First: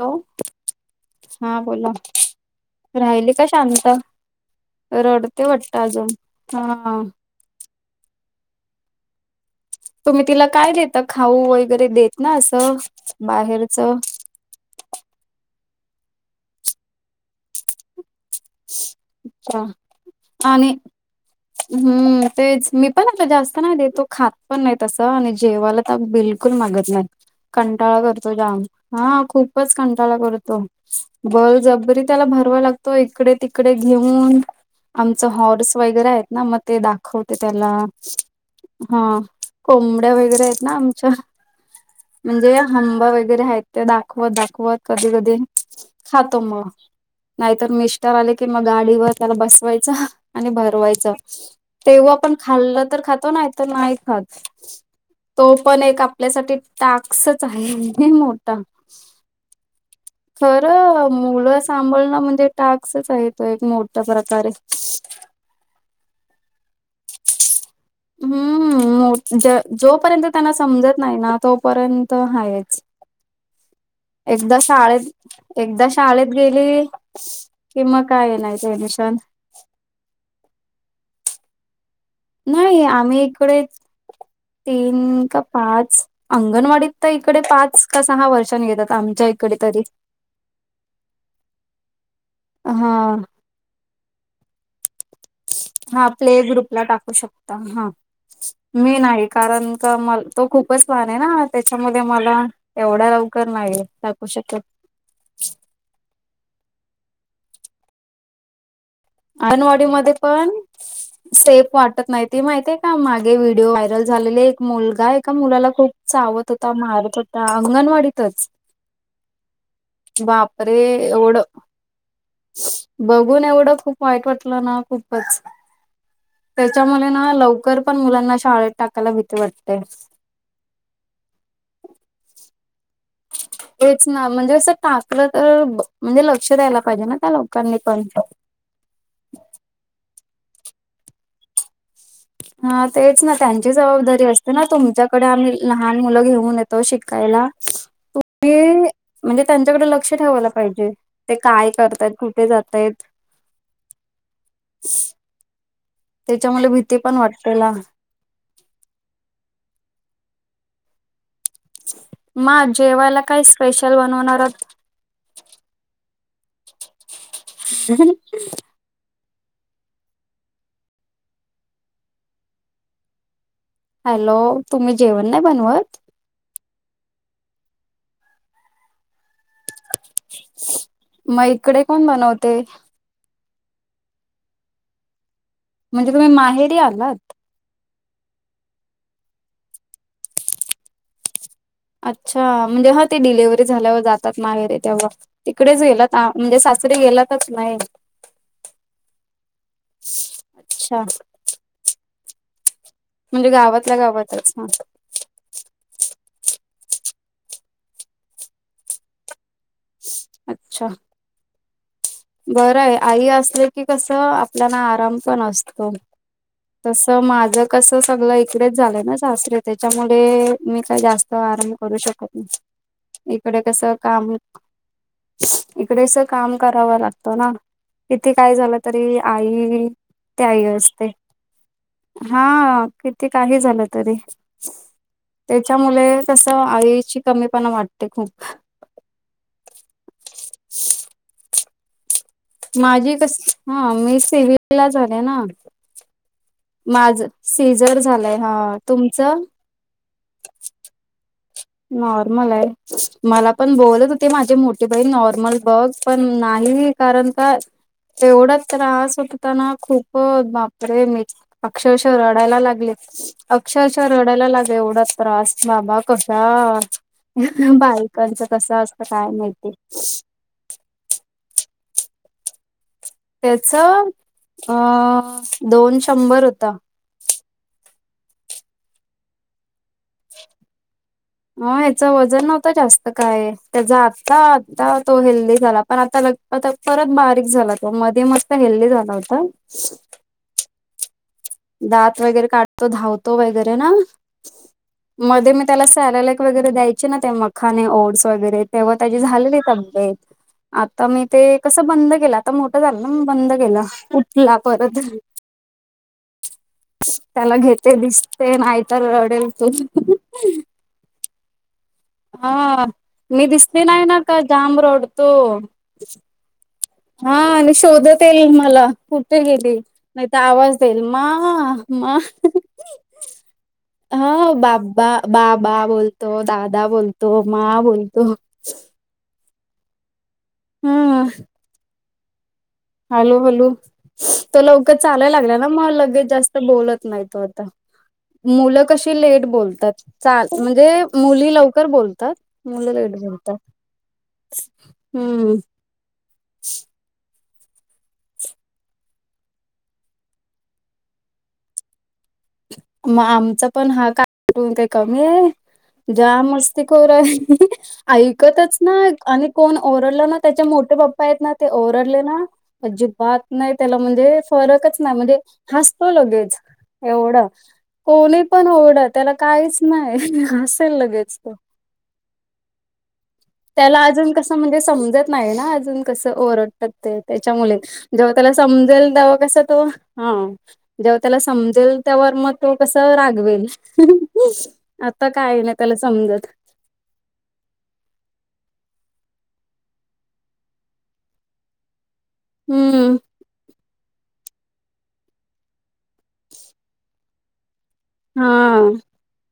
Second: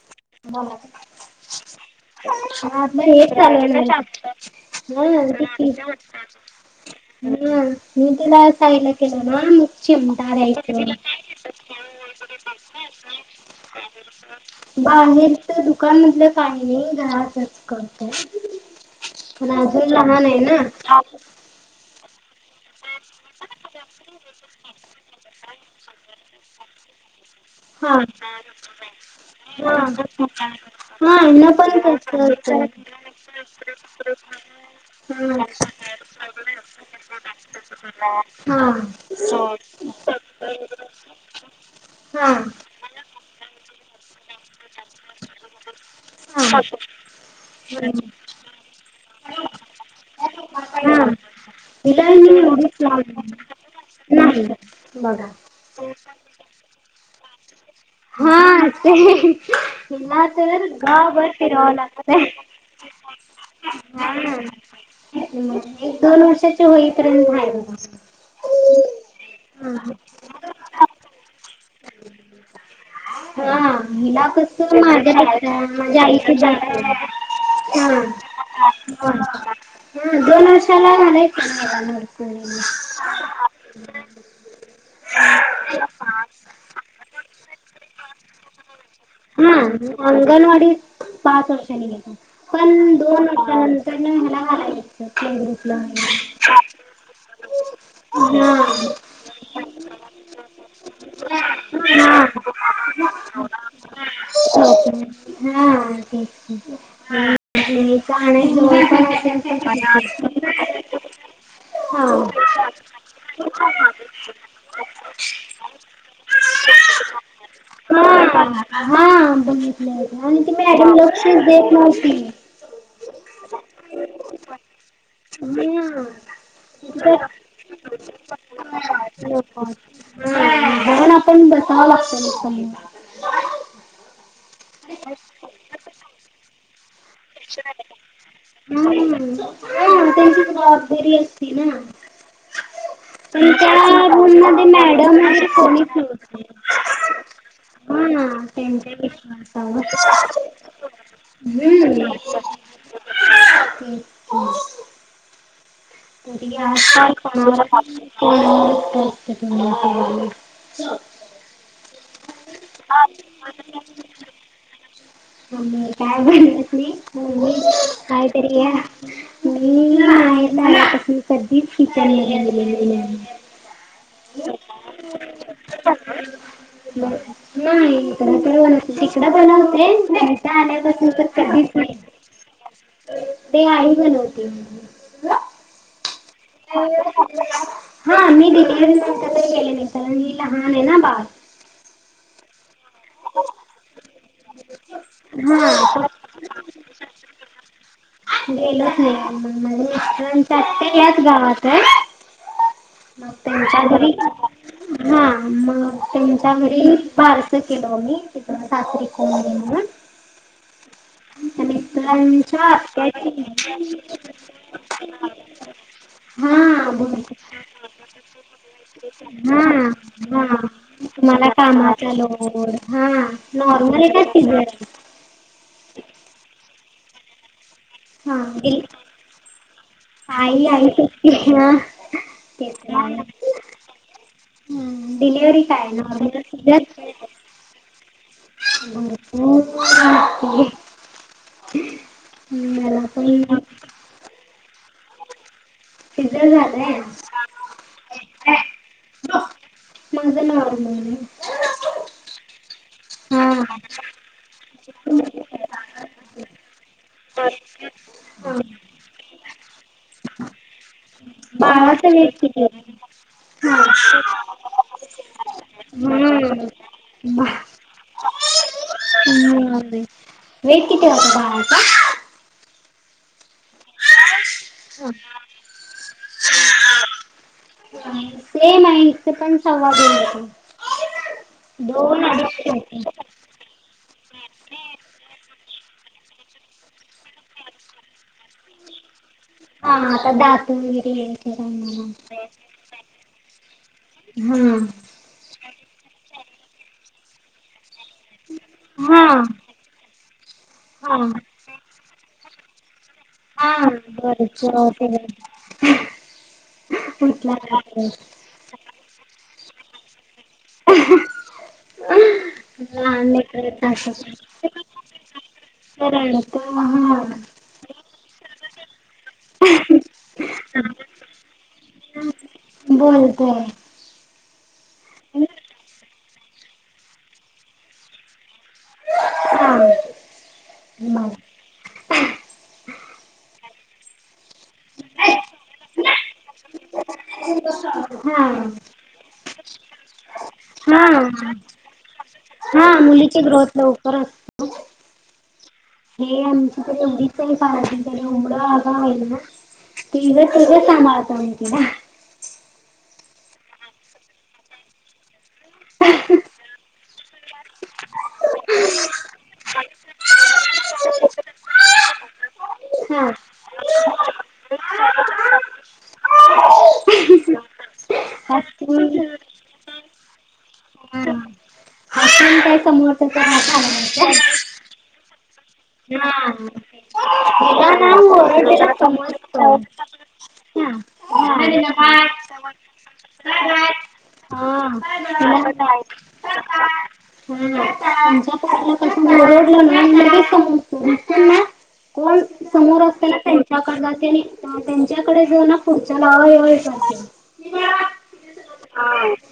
Hello हम हा बोला हम हम्म हेच राहिली का चाल आहे शांत ना..... हम्म रडते अजून वाटत.... हा हम्म मी तिला केलो ना मग.... तुम्ही चिमटा तिला काय द्यायचं. देता खाऊ वगैरे देता असं बाहेरच..... [unintelligible] बाहेरच दुकानमधलं काही घरातच करतो..... हिन का? अजून लहान आहे ना.... आणि हम्म तेच..... मी पण आता जास्त नाही देतो खात पण नाही तस आणि जेवायला तर बिलकुल मागत नाही.... हा कंटाळा करतो जाम हा खूपच हा कंटाळा करतो हा हिन पण बळजबरी तसंच त्याला भरवाव होतंय. लागतो. तो इकडे तिकडे घेऊन आमच हॉर्स वगैरे आहेत ना मग.... ते दाखवते त्याला हा कोंबड्या वगैरे आहेत ना आमच्या.... हा...... खांबा वगैरे आहेत ते दाखवत दाखवत कधी कधी खातो हा मग.... नाही तर हा. मिस्टर आले की मग गाडीवर त्याला बसवायचं हा आणि भरवायचं... तिला तेव्हा मी पण एवढीच खाल्लं तर लावली खातो नाही तर नाही खात..... बघा. तो पण एक आपल्यासाठी टाक्सच आहे हा मोठा.... [unintelligible] हिला तर खरं गाव भर मुलं फिरवाव सांभाळणं लागतय म्हणजे टास्कच आहे तो एक मोठ्या प्रकारे हम्म... एक दोन वर्षाची होई पर्यत हाय बगा.... हम्म.... जो पर्यत त्यांना समजत नाही ना तो पर्यत हायच... हम्म तिला.... माझ्या शाळेत एकदा म्हणजे शाळेत आईची गेली कि मग हम्म काय नाही टेन्शन हम्म दोन वर्षाला घालायच.... नाही आम्ही इकडे तीन का पाच.... अंगणवाडीत तर इकडे पाच का सहा वर्षांनी घेतात आम्ही... हा अंगणवाडी पाच वर्षांनी घेता हा पण दोन.... त्यांतर हला.... ह ह. हा प्ले ग्रुपला टाकू शकता हा. मी नाही कारण का म तो खूपच लान आहे ना त्याच्यामध्ये मला एवढा लवकर नाही. टाकू शकत हो..... हम्म तेच.... अंगवाडी मध्ये पण स्टेप वाटत नाहीत.... ती माहिते का मागे व्हिडिओ व्हायरल झालेले एक मुलगा एका मुलाला खूप चावत होता मारत होता... ह अ. हा हा बघितले आणि तु्ही बापरे अजून लोक एवढं देत नव्हती. बघून एवढं खूप वाईट वाटलं ना खूपच हा त्याच्यामुळे बघ ना लवकर पण मुलांना शाळेत टाकायला भीती वाटते. म्हण आपण बसावं लाक्ष व हेच ना म्हणजे असं टाकलं तर म्हणजे लक्ष द्यायला पाहिजे ना त्या लोकांनी पण हा हा त्यांची जबाबदारी असते ना. हा तेच ना पण त्या त्यांची जबाबदारी रूम असते मध्ये ना मॅडम तुमच्याकडे वगैरे आम्ही कोणीच लहान मुलं नव्हते. घेऊन येत. शिकायला तु हा त्यांच्या म्हणजे विश्वासावर त्यांच्याकडे लक्ष हम्म. ठेवा लाग. पाहिजे ते काय करताय तेच कुठे जातय की वाटते लहान. [inaudible] मग जेवायला काय स्पेशल बनवणार आहात? ह काय तरी या. नाही नाहीपस कधीच हॅलो तुम्ही जेवण नाही बनवत नाही तर तर शिकिकडा बण होते. इथं आल्यापासून मग इकडे कोण बनवते. काही बनवते म्हणे म्हणजे तुम्ही माहेरी आलात. हा मी दिरी ग केले नाही तरंजी लहान आहे ना बाार अच्छा म्हणजे हा ते डिलेव्हरी झाल्यावर जातात नागैरे तेव्हा तिकडेच गेलात म्हणजे सासरीे गेलातच नाही. गेलच नाहीझणच्या अच्छा याच गावात मग म्हणजे त्यांच्या गावातला घरी गावातच ना. त्यांच्यावर फारस केल मी तिक सासरी कोली. अच्छा. मिस्टरांच्या बरं आहे आई आत्याची असले की कसं आपल्याला आराम पण असतो. हा तस बोल माझ कस सगळ इकडेच झालंय ना हा सास्रे त्याच्यामुळे हा मी काय जास्त तुम्हाला आराम करू कामाचा शकत लोड हा नाही इकडे कस नॉर्मल आहे का काम सिझर इकडेच काम करावं लागतो ना किती हा काय झालं तरी आई. त्याही आई आई असते सुट्टी हा हा ते तर किती आहे काही झालं तरी डिलिव्हरी काय त्याच्यामुळे नॉर्मल तस सिझर आईची कमी पणा वाटते खूप ह् मला पण ह मी सिवल ला झाले ना तिझ झाात माझ सीझर झालंय हा तुमचं माझं नॉर्मल आहे. नॉर्मल आहे मला पण हा बोलत हो. ते माझे मोठे बहीण नॉर्मल बघ पण नाही कारण का? तेवढा त्रास होतताना खूप बापरे म अक्षरश बाळाचं वेट रडायला किती लागले. आहे हा अक्षरशः रडायला लाग एवढा त्रास बाबा कस. हम्म बायकांच कस असत. हम् वेट किती वासता का? त्याच अ दोन शंभर होतां. सेम आहे सेकंड. संवाद [inaudible] ह याच वजन अडीचशे नव्हतं होते. जास्त काय. त्याचा आता-आता तो हेल्दी झाला, पण आता लग परत बारीक झाला त मध्ये म हेल्दी जातात. हा आता [inaudible] गेली. दात वगैरे काढतो, धावतो वगैरे ना. हम्म. मध्ये मी त्याला सॅरलेक वगैरे द्यायचे ना, ते मखाने ओट वगैरे, तेव्हा त्या हा. झालेली तब्येत आता हा मी ते कस बंद केला. आता मोठं झालं ना, म बंद केलं उठला परत. हम. त्याला घेते, दिसते नाही तर रडेल तो. अहू. हा मी दिसते नाही ना असंच तर, असतं. जाम रोडतो. हा आणि शोधत येईल मला कुठे गेली. आवाज देईल म, म. बोलते. हा बाबा-बाबा बोलतो, दादा बोलतो मामा बोलतो. हा. Hello, hello. तो लवकर चालायला लागला ना, मग लगे जास्त बोलत नाही तो आता हा मुल कशी. लेट बोलतात. चाल, म्हणजे मुली लवकर बोलतात, हा मुलं लेट मुलीची बोलतात. ग्रोथ लवकर असते. हम्म. हे आमची तर एवडीच आहे, फार तरी एवढ आला एवढं तिघांच्या-तिघी सांभाळत आम्ही तीला. मग आमचा पण हा कार्टून काय कमी आहे, ज्या मस्ती. कोरा. ऐकतच नाय, आणि कोण ओरडलं ना त्याचे मोठे पप्पा आहेत ना, ते ओरडले ना. हा अजिबात नाही, त्याला म्हणजे फरकच नाही म्हणजे हसतो लगेच. एवढं कोणी पण, ओरडा हसून त्याला काहीच नाही हसेल लगेच तो. हसून काय समोर. त्याला अजून कसं म्हणजे समजत नाही ना, अजून कसं ओरडत ते त्याच्या मुळे, तिला ना जेव्हा त्याला ओरडलेलं समजेल तवा कस समजतं तो. हा हा जेव्हा त्याला हा तिला समजेल, तवर मग तो कस रागवेल. हा आता काय, ना त्याला समजत. हम्म. [unintelligible] हम्म. मग तेनी, त्यांच्याकडे जो ना पुढच्या लावावाय. [inaudible] हा.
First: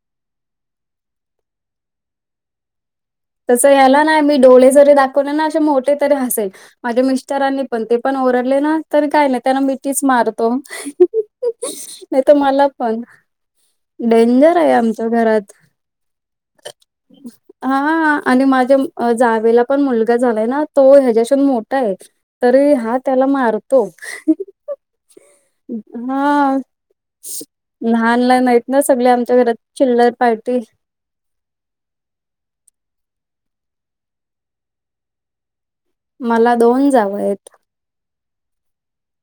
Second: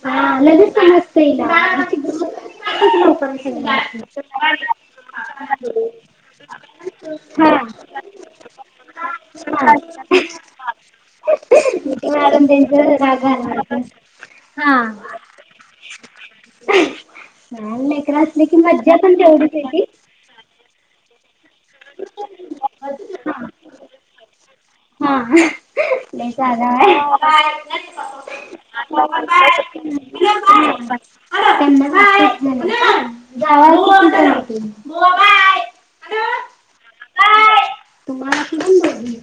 हा लगेच समजतय. [inaudible] लवकर तस याला ना, मी डोळे जरी दाखवले ना, असे मोठे तरी हसेल. माझ्या हा मिस्टरांनी पण, ते पण ओरडले ना, तरी काय नाही त्यांना मिठीच मारतो. ह. नाही तर मला. पण राधा-राधा. डेंजर आहे, आमच्या घरात. हा लहान लेकरं आणि असले की मज्जा माझ्या पण तेवढीच जावेला पण मूल येती. गा, झालाय ना, तो ह्याच्याून मोठा आहे, तरी हा त्याला मारतो. हा लय शाणा हाय. लहान लहान आहेत ना सगले आमच्या घरात चिल्लर पार्टी [unintelligible] गावा [unintelligible] मला दोन जावंय येत. तुम्हाला कुटून बघील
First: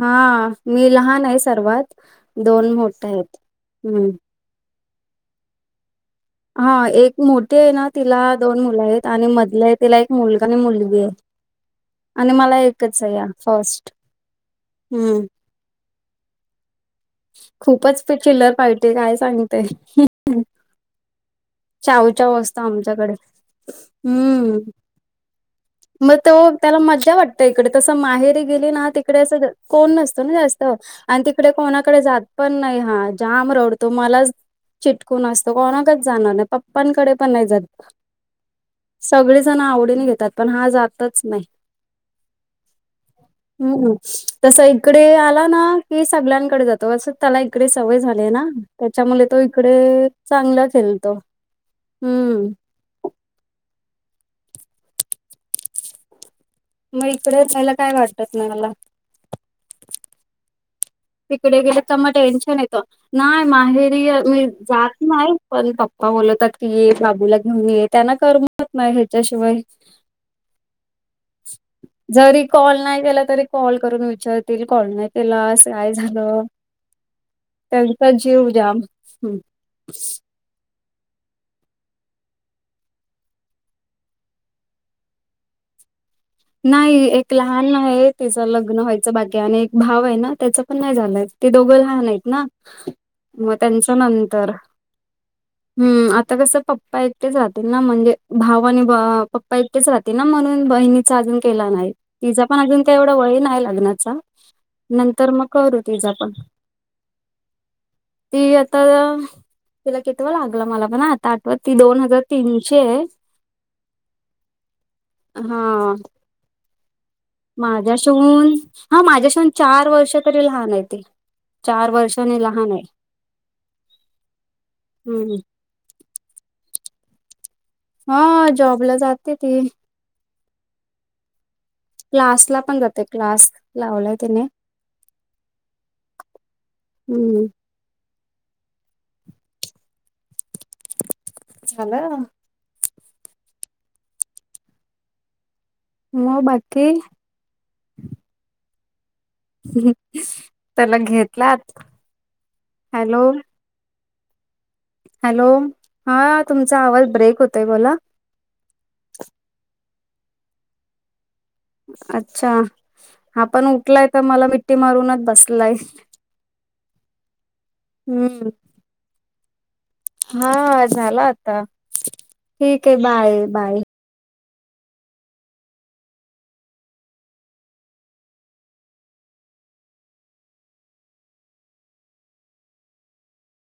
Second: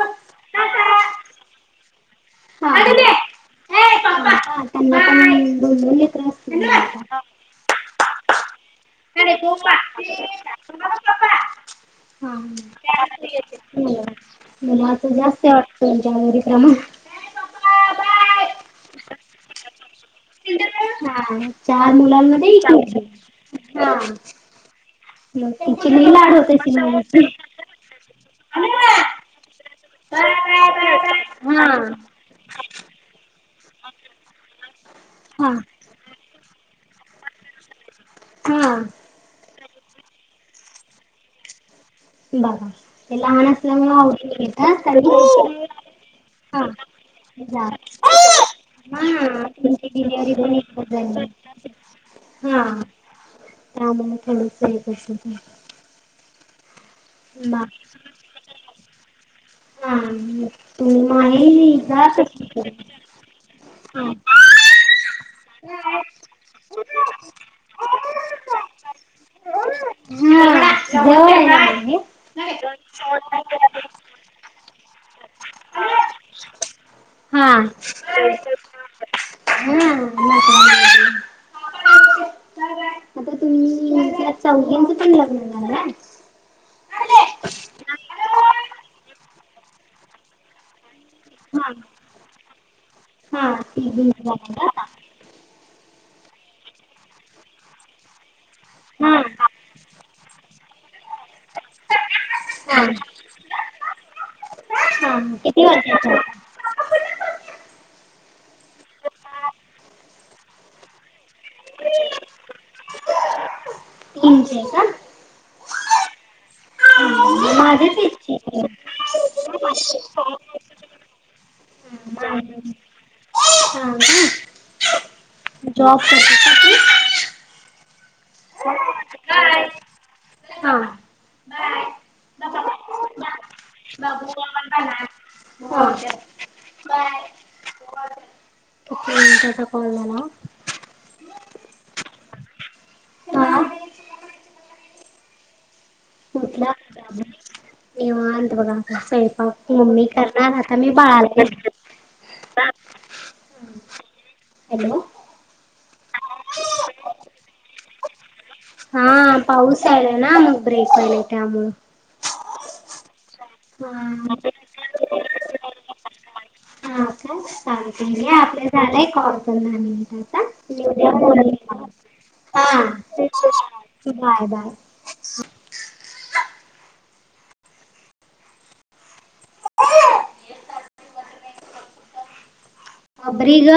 हा मी लहान आहे सर्वात हा दोन हा मोठ हायेत हम्म [unintelligible] त्यांना पण दोन दोन लेकरं हायत. हा एक मोठीे आहे ना तिला दोन मुलं आहेत आणि अरे मधले आहे तिला एक मुलगा न मुलगी आहे. पप्पा हा आणि मं मला एकच आहे या फर्स्ट. [unintelligible] हं. तुलाच [unintelligible] हाय रिकामा खूपच ती चिल्लर पार्टी ये काय सागू ते हा चार चाऊ चाऊ मुलांमध्ये असत एक मुलगी. आमच्याकडे हा हम्म मग तिची लई म तो लाड होत त्याला असेल मज्जा मम्मीची. वाटते. तिकडे तसं माहेरी हा गेली ना तिकडे असं कोण नसत ना जास्त आणि तिकडे कोणा तिकडे जात पण नाही हा जाम रडतो मलाच चिटकून असतो हा कोणाकच जाणार नाय पप्पांकडे पण नाय जात. हा सगळी जण आवडीने घेतात पण हा जातच नाय. बरा हम्म तस इकडे त्यांनी आला ना की सगल्यांकड हा जात तो अस त्याला जा इकडे सवय झाले ना हा त्याच्यामुले तो इकडे त्यांची डिलिव्हरी पण चांगला एकदाच खेलतो. झाली. हा त्यामुल थोडं चईत असत त्याला मग इकडे पयल काय वाटतात नाय मला हा तुम्हा तिकडे गेल का म टेन्शन येत. नाय माहेरी मी जात नाय पण पप्पा बोलवतात ती ये बाबूला घेऊन ये. त्यांना करमत नाय ह्याच्याशिवाय हा जवळ आहे ना जरी माहेर? कॉल नाय केला तरी कॉल करून विचारतील कॉल नाय केलास. काय हा झालं? त्यांचा जीव ज्याम ह हा चौघीचं पण लग्न झालंय. नाही हा एक लहान आहे तिचं लग्न व्हायचं बाकी आणि एक भाव हाय ना त्याचं पण नाय झालंय. ते दोघं लहान आहेत ना हा मग तिघीची झाली नाय का हूं आता कसं पप्पा एकटेच राहतील ना म्हणजे भाव आणि ब पप्पा एकटेच राहतील ना म्हणून बहिणी चा अजून केला नाय तिजा पण अजून हा काय एवढा वय नाय लग्नाचा हा नंतर मग किती करू वर्षाचे तिजा पण आहेत? ती आता तिला कितवा लागला मला पण आता आठवत ती दोन हजार तीन ची ये. [unintelligible] तीन ची ये का हा माझे माझ्या तेच शिवून हा माझ्याशिवून चार वर्ष तरी लहान हाय ती चार वर्षानी लहान आहे. हा काय हम्म जॉब करते का तू? हा जॉबला जाते ती हा. किती क्लासला पण जातय क्लास लावलाय तिने हम्म हूं त्याचा कॉल झाला. झालं मग बाकी त बघाता स्वैंपाक मम्मी करणार आता मी त्याला बाळा घेतलात हॅलो हॅलो. हॅलो हा तुमचा आवाज ब्रेक होतोय बोला हा पाऊस आला ना मग ब्रेक व्हायलय त्यामुळे अच्छा हा पण उठलाय तर हा मला मिट्टी मारूनच बसलाय हा काय चालतंय हे हम्म आपलं झालय कॉल त्यांना हा झाला आता काय ठीक आहे हा बाय बाय बाय बाय अब्रिग